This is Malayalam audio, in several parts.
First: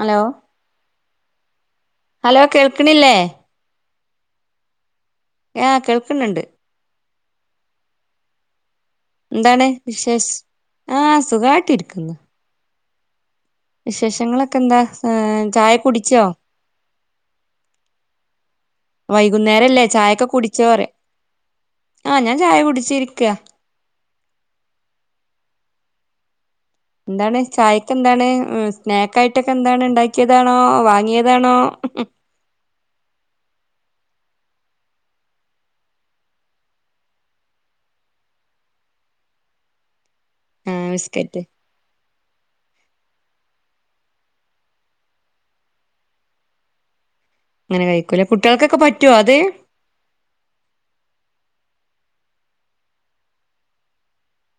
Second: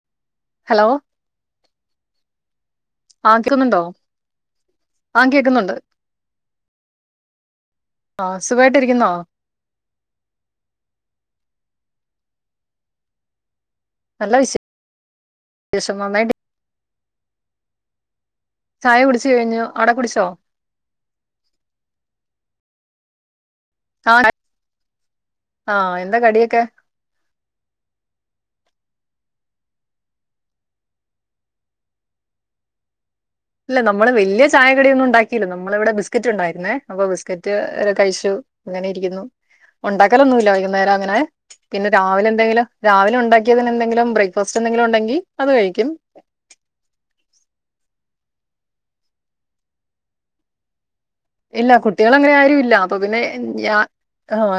ഹലോ ഹലോ ഹലോ കേൾക്കണില്ലേ ആ കേക്കുന്നുണ്ടോ ആ ഹ കേക്കുന്നുണ്ട് കേൾക്കുന്നുണ്ട് ആ സുഖ എന്താണ് വിശേഷ ആ സുഖമായിട്ടിരിക്കും പി പിന്ന നല്ല വിശേഷങ്ങളൊക്കെ എന്താ ആ ചായ വിശേഷം കുടിച്ചോ നന്നായിട്ട് ചായ കുടിച്ചു കഴിഞ്ഞു വൈകുന്നേരല്ലേ അവിടെ കുടിച്ചോ ചായൊക്കെ കുടിച്ച പറ ആ ഞാൻ ചായ കുടിച്ചിരിക്ക ആണ് ആ എന്താ കടിയൊക്കെ എന്താണ് ചായക്കെ എന്താണ് സ്നാക്ക് ആയിട്ടൊക്കെ എന്താണ് ഉണ്ടാക്കിയതാണോ വാങ്ങിയതാണോ ഇല്ല നമ്മള് വല്യ ചായകടിയ ഒന്നും ഉണ്ടാക്കില്ലോ നമ്മൾ ഇവിടെ ബിസ്ക്കറ്റ് ഉണ്ടായിരുന്നേ അപ്പൊ ബിസ്കറ്റ് ഒരു കഴിച്ചു അങ്ങനെ ഇരിക്കുന്നു ഉണ്ടാക്കി അക്കലൊന്നുമല്ല ആഹ് വൈകുന്നേരം അങ്ങനെ ബിസ്ക്കറ്റ് പിന്നെ രാവിലെ എന്തെങ്കിലും രാവിലെ ഉണ്ടാക്കിയതിനന് എന്തെങ്കിലും ബ്രേക്ക്ഫാസ്റ്റ് എന്തെങ്കിലും ഉണ്ടെങ്കിൽ അത് കഴിക്കും അങ്ങനെ കഴിക്കൂല്ലെ കുട്ടികൾക്കൊക്കെ പറ്റുവ അത് ഇല്ല കുട്ടികൾ അങ്ങനെ ആരുും ഇല്ല അപ്പൊ പിന്നെ ഞാ ആഹ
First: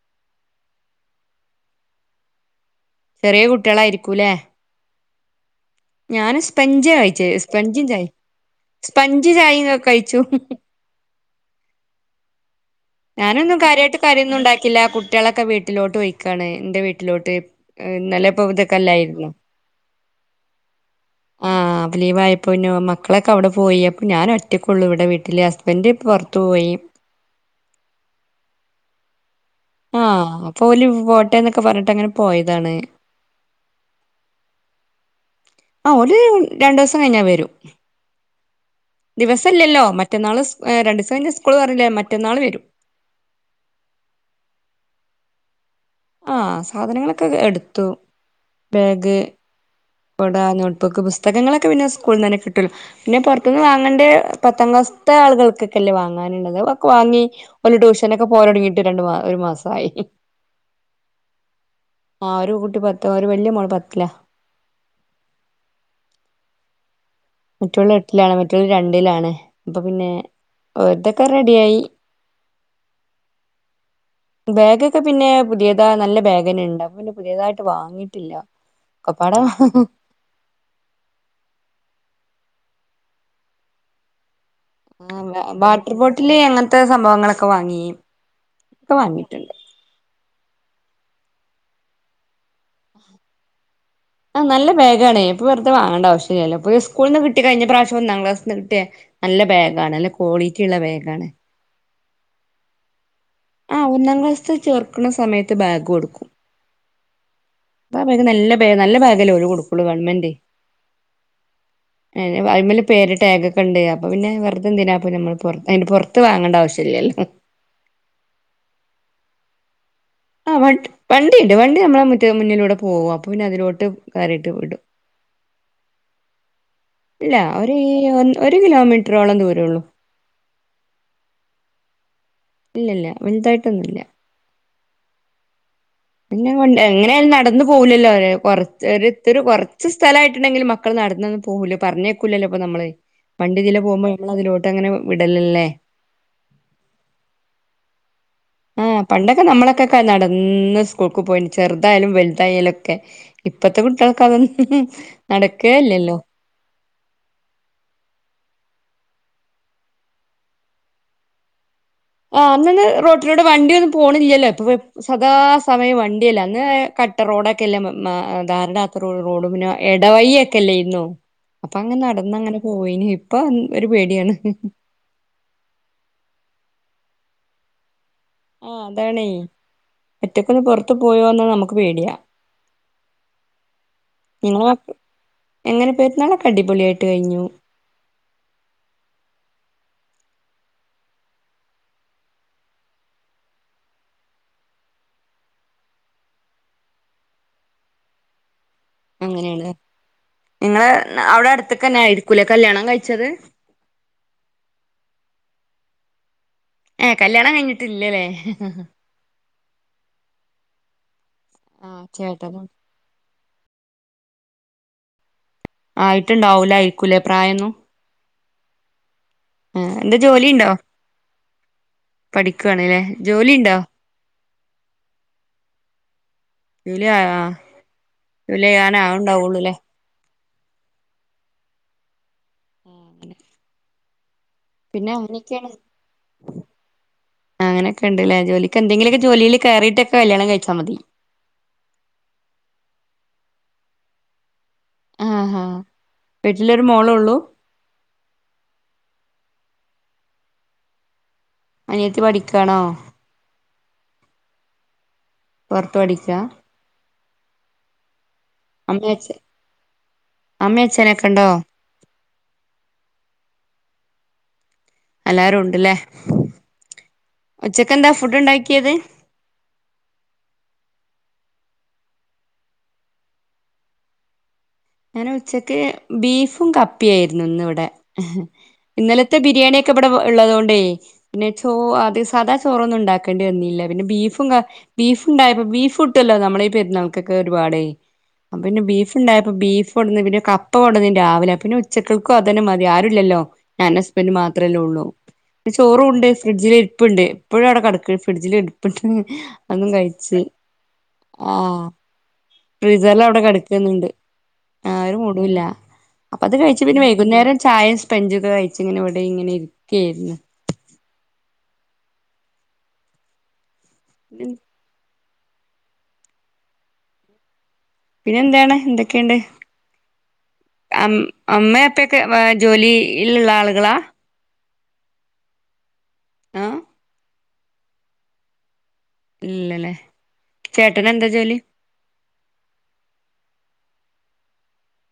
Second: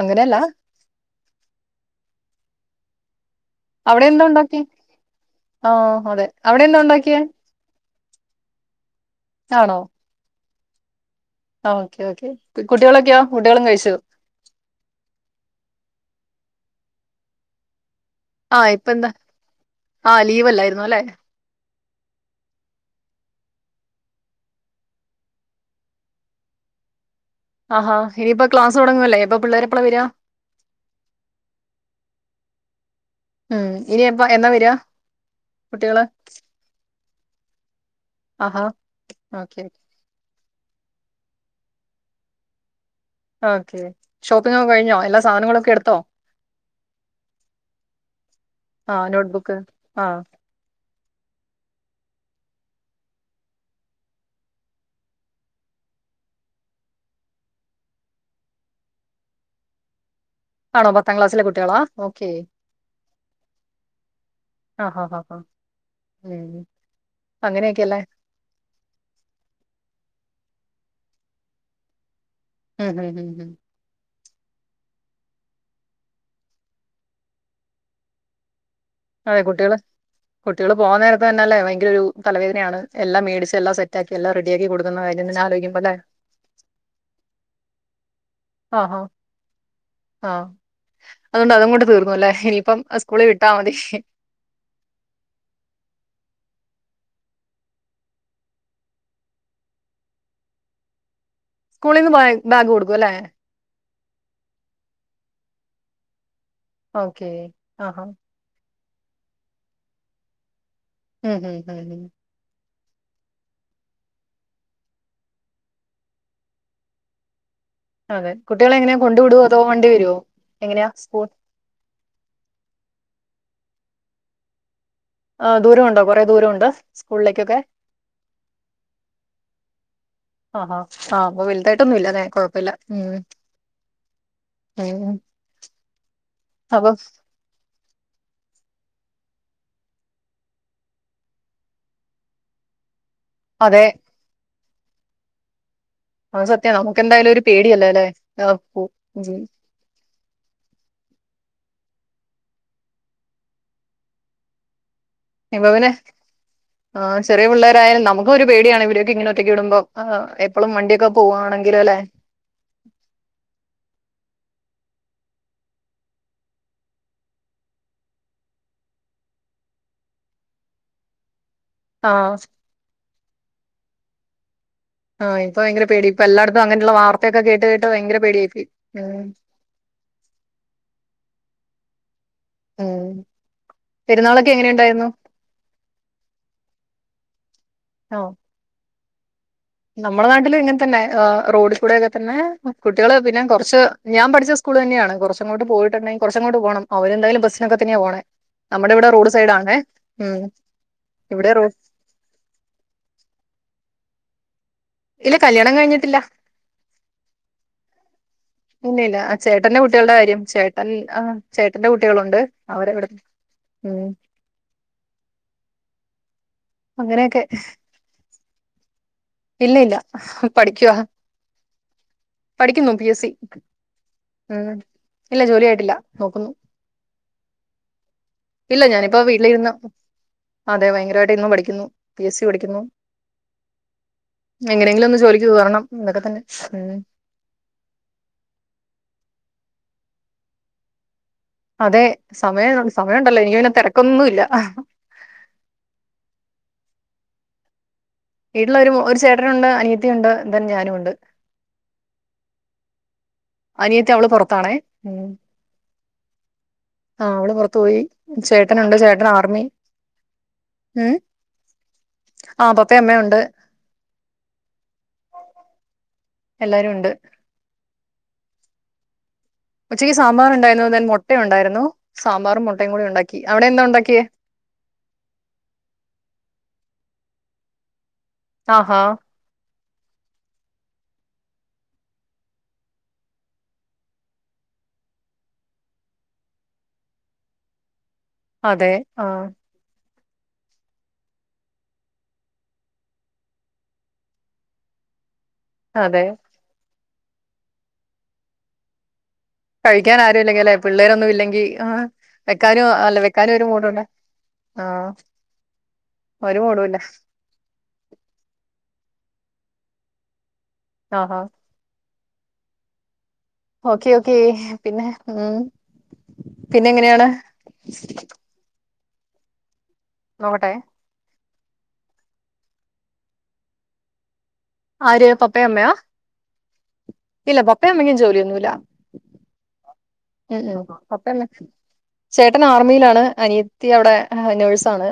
അങ്ങനെയല്ല ചെറിയ അവിടെ എന്താ കുട്ടികളായിരിക്കൂല്ലെ ഉണ്ടാക്കി ആ അതെ ഞൻ അവിടെ എന്താ സ്പഞ്ച് ഉണ്ടാക്കിയേ കായിച്ച സ്പഞ്ചും ചായ സ്പഞ്ച് ചായ എന്നൊക്കെ കഴിച്ചു ആ ഓക്കെ ഓക്കെ കുട്ടികളൊക്കെയോ ഞാനൊന്നും കുട്ടികളും കഴിച്ചു കാര്യമായിട്ട് കയന്നും ഉണ്ടാക്കില്ല കുട്ടികളൊക്കെ വീട്ടിലോട്ട് പോ യ്ക്കാണ് എൻറെ വീട്ടിലോട്ട് നല്ലപ്പതൊക്കെല്ലായിരുന്നു ആ ലീവ് ലായിരുന്നു അല്ലെ ആ അ പ്പോ ലീവ് ആയപ്പോന്ന മക്കളൊക്കെ അവിടെ പോയി അപ്പൊ ഞാൻ ഒറ്റക്കൊുള്ളു ഇവിടെ വീട്ടിലെ ഹസ്ബൻഡ പുറത്തു പോയി ആഹാ ഇനിയിപ്പൊ ക്ലാസ് തുടങ്ങുവല്ലേ ഇപ്പൊ പിള്ളേര് എപ്പളാ വരിക ആഹ അപ്പൊല പോട്ടെന്നൊക്കെ പറഞ്ഞിട്ട് അങ്ങനെ പോയതാണ് ഉം ഇനി എപ്പ എന്നാ വരിക ആ കുട്ടികള് ഒരു രണ്ട ദിവസം കഴിഞ്ഞാൽ വരും ആഹാ ഓക്കെ ദിവസല്ലല്ലോ മറ്റന്നാള് സ് രണ്ട ദിവസം സ്കൂള് പറഞ്ഞില്ലേ മറ്റന്നാൾ വരും ഓക്കെ ഷോപ്പിംഗ് ഒക്കെ കഴിഞ്ഞോ എല്ലാ സാധനങ്ങളൊക്കെ എടുത്തോ ആ സാധനങ്ങളൊക്കെ എടുത്തു ആഹ് ബാഗ് നോട്ട്ബുക്ക് ആഹ് പടാനോ [unintelligible] ബുക്ക്‌ പുസ്തകങ്ങളൊക്കെ പിന്നെ സ്കൂളിന് തന്നെ കിട്ടുല്ലോ പിന്നെ പുറത്തുനിന്ന് വാങ്ങേണ്ടേ പത്താം ക്ലാസത്തെ ആളുകൾക്കൊക്കെല്ലേ വാങ്ങാനുള്ളത് വാങ്ങി ഓന്ട്യൂഷനൊക്കെ പോരനെരിങ്ങീട്ട് രണ്ട് മാസമായി ഒരു മാസമായി ആണോ പത്താം ക്ലാസ്സിലെ കുട്ടികളാ ഓക്കെ ആ ഒരു കുട്ടി പത്ത് ഒരു വല്യമോൾ പത്തിലാ ആഹ് ഹാ ഹാ ഉം മറ്റെള് അങ്ങനെയൊക്കെയല്ലേ എട്ടിലാണ് മറ്റെര് രണ്ടിലാണ് ഇപ്പൊ പിന്നെ ഒതൊക്കെ റെഡിയായി ഹ ഹ ഹ ബാഗ് ഒക്കെ പിന്നെ പുതിയതാ നല്ല ബാഗ് തന്നെ ഇണ്ട് അപ്പൊ പിന്നെ പുതിയതായിട്ട് വാങ്ങിയിട്ടില്ല ഒക്കപ്പാടെ അതെ കുട്ടികള് കുട്ടികള് പോകാൻ നേരത്തെ തന്നെ അല്ലേ ഭയങ്കര ഒരു തലവേദയാണ് എല്ലാം മേടിച്ച് എല്ലാം സെറ്റാക്കി എല്ലാം റെ ആഹ് വാട്ടർ ബോട്ടില് എങ്ങനത്തെ സംഭവങ്ങളൊക്കെ വാങ്ങി ഇപ്പൊ വാങ്ങിട്ടുണ്ട് ആഹ അതുകൊണ്ട് അതുകൊണ്ട് തീർന്നുല്ലേ ഇനിയിപ്പം സ്കൂളിൽ വിട്ടാ മതി ആ നല്ല ബാഗാണ് ഇപ്പ വെറുതെ വാങ്ങേണ്ട ആവശ്യയില്ലല്ലോ ഇപ്പ സ്കൂളിൽനിന്ന് കിട്ടി കഴിഞ്ഞ പ്രാവശ്യം ഒന്നാം ക്ലാസിൽ നിന്ന് കിട്ടിയാ നല്ല ബാഗാണ് നല്ല ക്വാളിറ്റിയുള്ള ബാഗാണ് സ്കൂളിൽ നിന്ന് ബാഗ് കൊടുക്കും അല്ലെ ആ ഒന്നാം ക്ലാസ്സത്ത് ചേർക്കുന്ന സമയത്ത് ബാഗ് കൊടുക്കും ഓക്കെ ആ അപ്പ ഹാ ബാഗ് നല്ല ബാഗ് നല്ല ബാഗല്ലേ ഓരു കൊടുക്കുള്ളൂ ഗവൺമെന്റ് ഉം ഉം ഉം അയ്മല് പേര് ടാഗോക്കെ ഒണ്ട് അപ്പൊ പിന്നെ വെറുതെന്തിനാപ്പ നമ്മൾ പുറ അതി പുറത്ത് വാങ്ങണ്ട ആവശ്യ ഇല്ലല്ലോ അ കുട്ടികളെങ്ങനെയ കൊണ്ട് വിടുവോ അതോ വണ്ടി വരുവോ ആ എങ്ങനെയാ സ്കൂൾ വണ്ടിയുണ്ട് വണ്ടി നമ്മളെ മുറ്റത്ത് മുന്നിലൂടെ പോകും അപ്പൊ പിന്നെ അതിലോടെ ട്ട് കയറിയിട്ട് വിടും ആ ദൂരമുണ്ടോ കൊറേ ദൂരമുണ്ട് ഇല്ല സ്കൂളിലേക്കൊക്കെ ഒരു ഈ ഒരു കിലോമീറ്ററോളം ദൂരള്ളു ആ ആ ആ അപ്പൊ വലുതായിട്ടൊന്നും ഇല്ലല്ലേ ഇല്ല ഇല്ല വലുതായിട്ടൊന്നുംല്ല ഉം പിന്നെ അപ്പൊ എങ്ങനെയാലും നടന്നു പോകൂലല്ലോ അവര് കൊറച്ച് ച ഇത്തിരി ഒരു കുറച്ച് സ്ഥലയിട്ടുണ്ടെങ്കില് മക്കൾ നടന്ന് പോകൂല പറഞ്ഞേക്കൂല്ലല്ലോ ഇപ്പൊ നമ്മള് പണ്ഡിതിലെ അതെ പോകുമ്പോ നമ്മളതിലോ ഇങ്ങനെ വിടലല്ലേ അത് സത്യവ നമുക്ക് എന്തായാലും ഒരു പേടിയല്ലോ അല്ലെ ആ പണ്ടൊക്കെ നമ്മളൊക്കെക്ക നടന്ന ന്ന് സ്കൂൾക്ക് പോയിണ്ട് ചെറുതായാലും വലുതായാലൊക്കെ ഇപ്പത്തെ കുട്ടോൾക്ക് അതൊ ഹ് ഹ് ഹ് നടക്കേ എല്ലല്ലോ ആഹ് ചെറിയ പിള്ളേരായാൽ നമുക്കൊരു പേടിയാണ് ഇവരൊക്കെ ഇങ്ങനൊറ്റക്ക്‌വിടുമ്പോ ആഹ് എപ്പളും വണ്ടിഒക്കെ പോവാണെങ്കി ആ അന്നന്ന് റോട്ടിലൂടെ വണ്ടിഒന്നും പോണില്ലല്ലേ സദാ സമയം വണ്ടിയല്ലേ അന്ന് കട്ടരേ റോഡൊക്കല്ലേ താറിടാത്ത റോഡ്റോഡും പിന്നെ എടവയിഒക്കെല്ലേര്ന്നു അപ്പ അങ്ങനാ ആ നടന്നങ്ങനെപോയിന് ഇപ്പഎൻ ഒരു പേടിയാണ് ഹ് ഹ് ആഹ ഇപ്പ ഭയരപേടി ഇപ്പ എല്ലാട്ത്തും അങ്ങനുള്ള വാർത്തൊക്കെ കേട്ട് കേട്ട് ഭയങ്കര പേടിയായിപ്പോയി ആ ഉം അതാണേ ഒറ്റക്കൊന്ന് പൊറത്ത് പോയിവന്നനമക്ക് പേടിയാ ഉം പെരുന്നാളൊക്കെ നിങ്ങളവ എങ്ങനെയുണ്ടായിരുന്നു എങ്ങനെ പെരുന്നാളൊക്കെ അടിപൊളിയായിട്ട് കഴിഞ്ഞു നമ്മടെ നാട്ടില് ഇങ്ങനത്തന്നെ എഹ് റോഡികൂടെ ഒക്കെതന്നെ കുട്ട്യോള് പിന്നെ കൊറച്ച് ഞാൻപഠിച്ച സ്കൂള് തന്നെയാണ് കൊറച്ചങ്ങോട്ട് പോയിട്ടന്നേ കൊറച്ചങ്ങോട്ട് പോണം അവരെന്തായാലും ബസ്സിനൊക്കെ തന്നെയാ പോണേ നമ്മുടെ ഇവിടെ റോഡ് അങ്ങനെയാണ് സൈഡാണേ ഉം നിങ്ങള് അവിടെ ഇവിടെ റോ അടുത്തക്കന്നെ ആയിരിക്കൂലേ കല്യാണം കഴിച്ചത് ഇല്ല കല്യാണം കഴിഞ്ഞിട്ടില്ല ഏ കല്യാണം കഴിഞ്ഞിട്ടില്ലലെ ഇല്ല ഇല്ല അറ്റ് ചേട്ടന്റെ കുട്ടികൾടെ കാര്യം ചേട്ടൻ ആഹ് ചേട്ടന്റെ ആഹ് കുട്ടികളുണ്ട് ചേട്ടനും അവരെവിട ഇമ് ആയി് ഇട്ടുണ്ടാവൂലായ്ക്കുലേ പ്രായൊന്നും ഇല്ല ആ ഇല്ല എന്തു ജോലിണ്ടോ? പഠിക്കുവാ പഠിക്കുന്നു പഠിക്കാണ്ലെ പി എസ് സി ജോലിണ്ടോ? ഉം ഇല്ല ജോലി ആയിട്ടില്ല നോക്കുന്നു ഇല്ല ആഹ് ഇല്ല ഞാനിപ്പോ വീട്ടിലിരുന്ന് ഞാനാവുണ്ടാവുള്ളൂല്ലേ അതെ ഭയങ്കരമായിട്ട് ഇന്നും പഠിക്കുന്നു പി എസ് സി പഠിക്കുന്നു [inaudible] എങ്ങനെയെങ്കിലും പിന്നെ ഒന്ന് ജോലിക്ക് അങ്ങനൊക്കെയാണ് കേറണം എന്നൊക്കെ തന്നെ ഉം അങ്ങനൊക്കെഇണ്ട്ല്ലേ ജോലിക്ക് എന്തെങ്കിലൊക്കെ ജോലീല് കയറിയിട്ടൊക്കെ കല്യാണം കഴിച്ചാ മതി അതെ സമയടെണ്ട് സമയഉണ്ടല്ലോ എനക്ക് പിന്നെ തെരക്കൊന്നുല്ല അഹ് ആഹ് ഹാ വീട്ടിലൊരു മോളൊള്ളൂ വീട്ടിലൊരു ഒരു ചേട്ടനുണ്ട് അനിയത്തിയുണ്ട് തെൻ ഞാനുണ്ട് അനിയത്തി പഠിക്കാണോ അനിയത്തി അവള് പുറത്താണേ ഉ പൊറത്ത് പഠിക്കാ ആഹ അവള് പുറത്തുപോയി ചേട്ടനുണ്ട് അമ്മ ചേട്ടൻ അച്ഛ ആർമി അമ്മ ഇമ് അച്ഛനൊക്കെ ഉണ്ടോ ആ പപ്പേംഅമ്മേംഉണ്ട് എല്ലാരും ഉണ്ട് ഇല്ലേ എല്ലാരും ഉണ്ട് ഉച്ചക്ക് എന്താ ഫുഡ് ഉണ്ടാക്കിയത് ഉച്ചക്ക് സാമ്പാറു ഉണ്ടായിരുന്നു, തെൻ മുട്ട ഉണ്ടായിരുന്നു സാമ്പാറും മുട്ടയും കൂടി ഉണ്ടാക്കി അവിടെ എന്താ ഉണ്ടാക്കിയേ ഞാൻ ഉച്ചക്ക് ബീഫും കപ്പിയായിരുന്നു ഇന്ന് ഇവിടെ ആഹാ ഇന്നലത്തെ ബിരിയാണി ഇക്കാ ഇവിടെ ഉള്ളതൊണ്ടേ പിന്നെ ചോ അത് സാധാ ചോറൊന്നും ഉണ്ടാക്കേണ്ടി വന്നില്ല പിന്നെ ബീഫും ബീഫ് ഉണ്ടായപ്പോ ബീഫ് ഇട്ടല്ലോ നമ്മളുടെ ഈ പെരുന്നാൾക്കൊക്കെ ഒരുപാട് അതെ ആഹ് ഫ് കൊണ്ടുവന്നു പിന്നെ കപ്പ കൊണ്ടുവന്നു രാവിലെ പിന്നെ ഉച്ചകൾക്കും അതന്നെ മതി ആരുല്ലല്ലോ ഞാൻ ഹസ്ബൻഡും മാത്രമല്ലേ ഉള്ളൂ ചോറു അതെ ഉണ്ടേ ഫ്രീഡ്ജില് ഇപ്പുണ്ട് എപ്പോഴും അവിടെ കിടക്കുവാ ഫ്രിഡ്ജിൽ എടുപ്പുണ്ട് കഴിക്കൻ ആരു ഇല്ലെങ്കിൽ അല്ലെ പിള്ളേരൊന്നും ഇല്ലെങ്കി ആഹ് വെക്കാനും അല്ല വെക്കാനും ഒരു മൂഡ് ഉണ്ടാ ആ ഒരു മൂഡുമില്ല അപ്പൊ അത് ഒരു കഴിച്ച മൂടുല്ല പിന്നെ വൈകുന്നേരം ചായയും സ്പഞ്ചും ഒക്കെ കഴിച്ച് ഇങ്ങനെ ഇവിടെ ഇങ്ങനെ ഇരി [unintelligible] ആഹാ ഓക്കെ ഓക്കേ പിന്നെ ഉം പിന്നെ എങ്ങനെയാണ്? പിന്നെ എന്താണ് എന്തോ ക്കെയുണ്ട് നോക്കട്ടെ. അമ്മ അപ്പൊക്കെ ജോലിയിലുള്ള ആളുകളാ? ആര് പപ്പയമ്മയാ? ആഹ് ഇല്ല പപ്പേ അമ്മെക്കും ജോലിയൊന്നുമില്ല. ഇല്ലല്ലേ ഉം ഉം ചേട്ടന് എന്താ അപ്പെ ജോലി ചേട്ടൻ ആർമിയിലാണ് അനിയ ത്തി അവിടെ നേഴ്സാണ്.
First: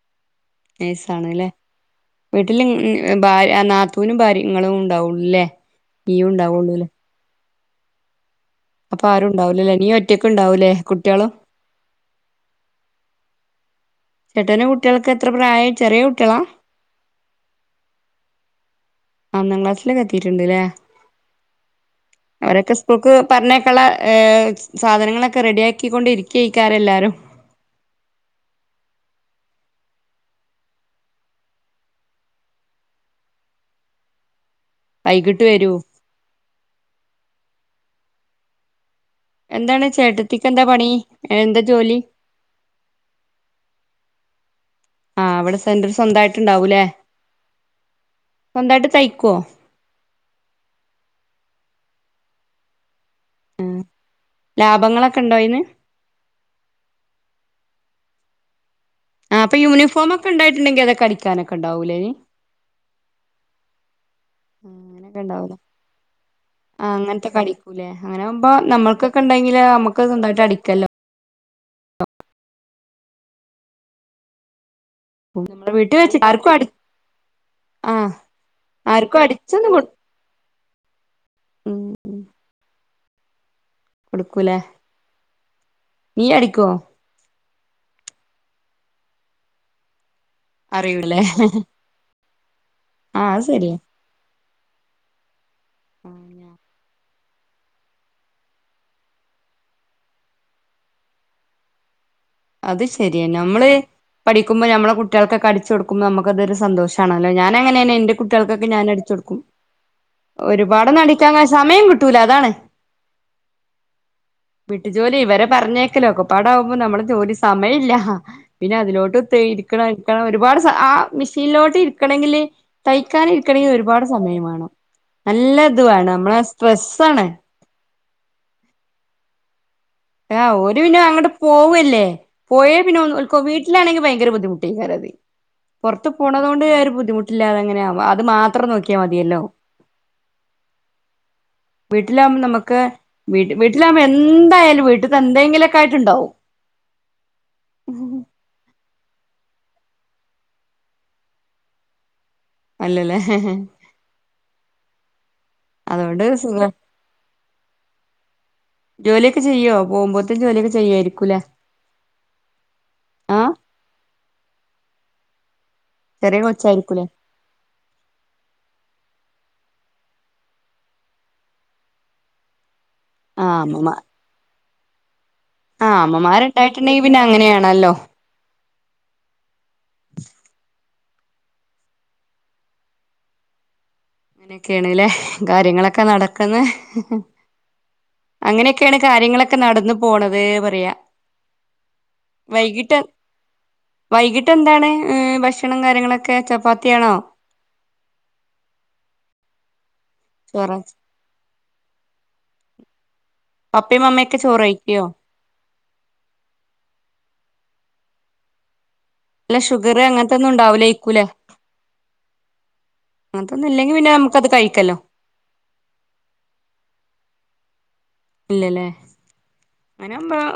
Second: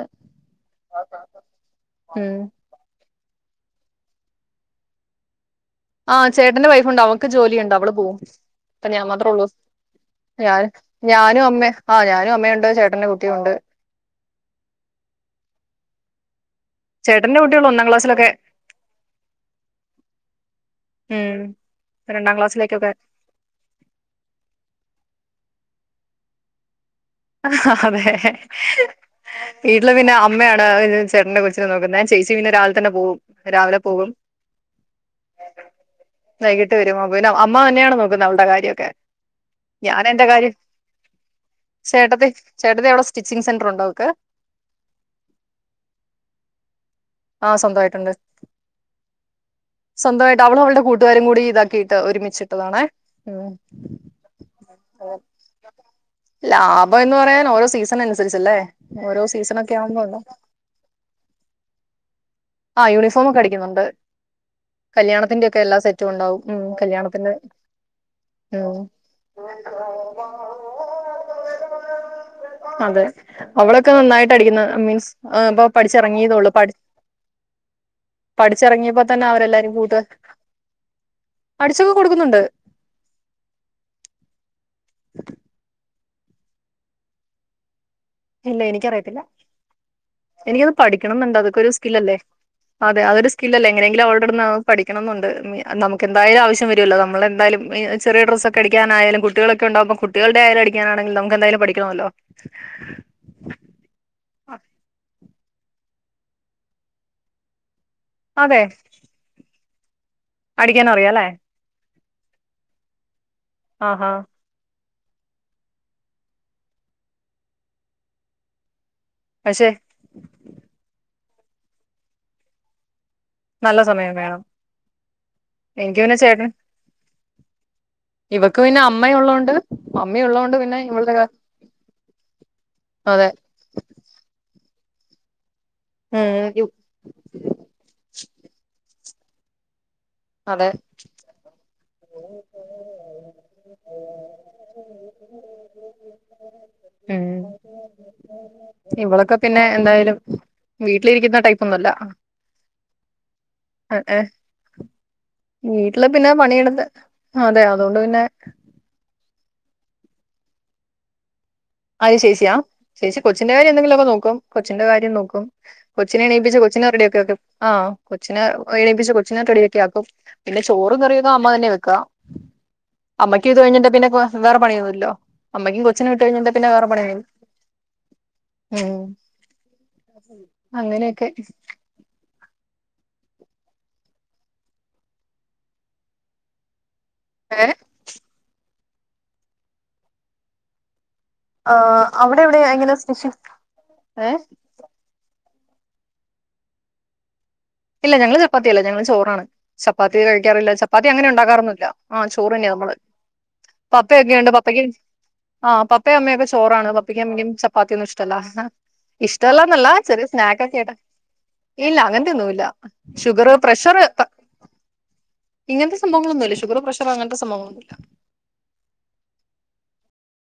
നേഴ്സാണ്ല്ലേ ഉം വീട്ടില് ഭാര് നാത്തുനും ഭാര്യങ്ങളും ഉണ്ടാവുള്ളല്ലേ? ആഹ് ചേട്ടന്റെ വൈഫുണ്ട് അവക്ക് ജോലിയു അവള് പോവും അപ്പ ഞാൻ അപ്പൊ ആരും മാത്രേ ഉള്ളൂ ഉണ്ടാവൂലല്ലേ നീ ഒറ്റക്ക് ഞാൻ ഉണ്ടാവൂലേ കുട്ടികളും ഞാനും അമ്മേ ആഹ് ഞാനും അമ്മയുണ്ട് ചേട്ടന്റെ കു ട്ടിയുണ്ട്. ചേട്ടന് കുട്ടികൾക്ക് എത്ര പ്രായം ചെറിയ കുട്ടികളാ? ചേട്ടന്റെ കുട്ടികൾ ഒന്നാം ക്ലാസ്സിലൊക്കെ ഒന്നാം ക്ലാസ്സിലൊക്കെ എത്തിയിട്ടുണ്ട്ല്ലേ? ഉം രണ്ടാം അവരൊക്കെ ക്ലാസ്സിലേക്കൊക്കെ സ്പൂൾക്ക് പറഞ്ഞേക്കെയുള്ള ഏഹ് സാധനങ്ങളൊക്കെ റെഡി ആ ക്കിക്കൊണ്ടരിക്കിയിക്കാെല്ലരും. അതെ വീട്ടില് പിന്നെ അമ്മയാണ് ചേട്ടന്റെ കൊച്ചിനെ നോക്കുന്നെ ഞാൻ ചേച്ചി പിന്നെ രാവിലെ തന്നെ പോകും രാവിലെ പോകും. വൈകിട്ട് വരൂ വൈകിട്ട് വരുമോ പിന്നെ ആപ് അമ്മ തന്നെയാണ് നോക്കുന്നെ അവൾടെ കാര്യൊക്കെ എന്താണ് ചേട്ടത്തിക്ക് എന്താ പണി എന്താ ജോ ചേട്ടത്തി ചേട്ട ത്തി എവിടെ സ്റ്റിച്ചിങ് സെന്റർറുണ്ട് അവൾ ക്ക് ആ അവിടെ സെന്റർ സ്വന്തമായിട്ട് ഇണ്ടാവൂല്ലേ ആ സ്വന്തമായിട്ടുണ്ട് തയ്ക്കുവോ സ്വന്തമായിട്ട് അവളും അവളുടെ കൂട്ടുകാരും കൂടി ഇതാ കീട്ട് ഒരുമിച്ചിട്ടതാണേ ഉം ലാഭങ്ങളൊക്കെ ഉണ്ടോ അയിന് ലാഭം എന്ന് പറയാൻ ഓരോ സീസണല്ലേ സല്ലേ ആ അപ്പൊ യൂണിഫോം ഒക്കെണ്ടായിട്ട്ണ്ടെങ്കി ൽ അതൊക്ക അടിക്കാനൊക്കെ ണ്ടാവൂലെനി ആ യൂണിഫോമൊക്കെ അടിക്കുന്നുണ്ട് അങ്ങനൊക്കെ കല്യാണത്തിന്റെ ഉണ്ടാവൂലേ ഒക്കെ എല്ലാ സെറ്റും ഉണ്ടാവും ഉം ആഹ് കല്യാണത്തിന്റെ അങ്ങനത്തൊക്കെ അടിക്കൂലേ അങ്ങനെ ആകുമ്പോ ഉം നമ്മൾക്കൊക്കെ ഉണ്ടെങ്കില് നമുക്ക് സ്വന്തമായിട്ട് അടിക്കല്ലോ അതെ അവളൊക്കെ നന്നായിട്ട് അടിക്കുന്ന മീൻസ് ആ ഇപ്പൊ നമ്മളെ വീട്ടിൽ പഠിച്ചി വെച്ച് ഇറങ്ങിയതേള്ളൂ ആർക്കും അടി പഠി ആഹ് പഠിച്ചിറങ്ങിയപ്പോ ആർക്കും തന്നെ അടിച്ചൊന്നും അവരെല്ലാരും കൊടു കൂട്ട് ഉം അടിച്ചൊക്കെ കൊടുക്കുന്നുണ്ട് കൊടുക്കൂലേ നീ അടിക്കോ ഇല്ല എനിക്കറിയത്തില്ല എനിക്കത് പഠിക്കണം അറിയൂല്ലേ എന്നുണ്ടോ അതൊക്കൊ ഒരു സ്കിൽ അല്ലേ അതെ ആ അതൊ അത് സ്കിൽ അല്ലേ ശരിയാ എങ്ങനെങ്കില് അവളു ടുന്നോ പഠിക്കണം എന്നുണ്ട് മി നമുക്ക് കെന്തായാലും ആവശ്യം വരുമല്ലോ നമ്മള് എ എന്താലും ചെറിയ ഡ്രസ്സൊക്കെ അ ടിക്കാനായാലും കുട്ടികളക്കെ ഉണ്ടാവുംമ്പം കുട്ടികളുടെയാലുംടിക്കാനാെങ്കിൽ നമുകെന്തായാലും പഠിക്കണല്ലോ അത് ശരിയാ നമ്മള് പഠിക്കുമ്പോ നമ്മളെ കു കുട്ടികൾക്കെടിച്ച കൊടുക്ക്മ്പോ നമുക്കതൊരു സന്തോഷണല്ലേ ഞാന് അങ്ങനെയെന്നെ എന്റെ അതെ കുട്ടികൾക്കൊക്കെഞൻ അടിച്ച് കൊടുക്കും അടിക്കാൻ ഒരുപാട് അറിയാം അല്ലേ നടിക്കാ സമയം കി ട്ടൂല അതാണ് ആ ഹാ വിട്ടു ജോലി ഇവരെ പറഞ്ഞേക്കലോക്കെപ്പാടെ ആക്മ്പോ നമ്മള് ജോലി സമയില്ല അ പിന്നെ അതിനോട് ഒരു പക്ഷെ [unintelligible] ഒരുപാട് സ ആ മിഷീൻലോട്ട് ഇരിക്കണങ്കില് തൈ ക്കാന് ഇരിക്കണേല് ഒരുപാട് സമയം വേണം നല്ല ത് എനിക്ക് വാണം പിന്നെ ചേട്ടൻ നമ്മളെ സ്ട്രസ്സാണ് ഇവക്ക് പിന്നെ അമ്മയുള്ളോണ്ട് ആ അമ്മയുള്ളോണ്ട് ഓല് പിന്നെ ഇവളുടെ കാ അങ്ങട്ട് പോവല്ലേ പോയേ പിന്നെ ഒ ഒ അതെ ഓൽക്ക് വീട്ടിലാണെങ്കിൽ ഭയങ്കര ബുദ്ധിമുട്ട് [unintelligible] പൊറത്ത് ഉം പോണതോണ്ട് യു ഒരു ബുദ്ധിമുട്ടില്ലാതെങ്ങനെ ആവ അത് മാത്രം നോക്കി ക്യ മതിയല്ലോ അതെ വീട്ടിലാവുമ്പ നമുക്ക് വീട്ടി വീട്ടിലാമ്പ എന്തായാലും വീട്ട എന്തെങ്കിലൊക്കെ ആയിട്ട് ണ്ടാവും ഉം ഉം ഇവളൊക്കെ പിന്നെ എന്തായാലും വീട്ടിലിരിക്കുന്ന ടൈപ്പൊന്നല്ല അല്ലല്ലേ വീട്ടില് അതോണ്ട് പിന്നെ സുഖാ പണിയെടുത്ത് അതെ അതൊണ്ട് പിന്നെ പോവുമ്പോതിന് ജോലിയൊക്കെ ചെയ്യായിരികുംല്ലേ അത് ചേച്ചിയാ ചേച്ചി കൊച്ചിന്റെ കാര്യം എന്തെങ്കിലോക്കെ നോക്കും കൊച്ചിന്റെ കാര്യം നോക്കും കൊച്ചിനെ ചെറിയ എണീപ്പിച്ച് കൊച്ചിനെ കൊച്ചായിരിക്കൂലേ റെഡിയൊക്കെക്കെ ആ കൊച്ചിനെ എണീപ്പിച്ച് കൊച്ചിനെ റെഡിയക് കെ അപ്പോ പിന്നെ ചോറും കറിയൊക്കെ അമ്മ തന്നെയാ വെക്കാ അമ്മയ്ക്ക് ആഹ് ഇത് കഴിഞ്ഞിട്ട് അമ്മമ്മ പിന്നെ വേ വേറെ പണിയ ല്ലോ അമ്മയ്കും കൊച്ചിനും ഇട്ടഴിഞ്ഞെന്താ ട്ടേട്ടണി പിന്നെ അങ്ങനെയാണല്ലോ. ഉം അങ്ങനെയൊക്കെ അങ്ങനെ ഒക്കേണ്ലെ കാര്യങ്ങളൊക്കെ നടക്കുന്ന്. ഏ അങ്ങനെയൊക്കെയാണ് കാര്യങ്ങളൊക്കെ നടന്നു പോണത് പറയാ. ആ അവ്ടെ എവിടെയാ വൈകിട്ട് എങ്ങനെ സപെഷ്യൽ ഏ ണം കാര്യങ്ങളൊക്കെ ചപ്പാത്തിയാണോ? ഇല്ല ഞങ്ങള് ചപ്പാത്തിയല്ല ഞങ്ങള് ചോറാണ് സ പാത്തി കഴിക്യാറില്ല ചോറ ചപ്പാത്തി എങ്ങനെ ഉണ്ടാക്കാറന്ന് ല്ല ആഹ് ചോറ്ന്നെയ നമ്മള് പപ്പയും മമ്മയൊക്കെ പപ്പയൊക്കെയുണ്ട് ചോറ് പപ്പയ്ക്ക് കഴിക്കോ ആ പപ്പേം അമ്മയൊക്കെ ചോറാണ് പപ്പക്കും അമ്മക്കും ചപ് പാത്തിയൊന്നും ഇഷ്ടല്ലാ അഹ അല്ല ഇഷ്ട്ടല്ലന്നല്ല ഷുഗർ ചെറിയ അങ്ങനത്തൊന്നും സ്നാക്ക് ഒക്കെ ആയ്ട്ട് ഉണ്ടാവൂലേക്കൂലേ ഇല്ല അങ്ങൻതെന്നുമില്ല. ഷുഗർ അങ്ങനത്തൊന്നും ഇല്ലെങ്കി പ്രഷർ പിന്നെ നമുക്കത് കഴിക്കല്ലോ ഇങ്ങനത്തെ സംഭവങ്ങളൊന്നുംല്ല ഷുഗർ പ്രഷർ അങ്ങന സഭവങ്ങളൊന്നുല്ല ഇല്ലല്ലേ അങ്ങനാവുമ്പം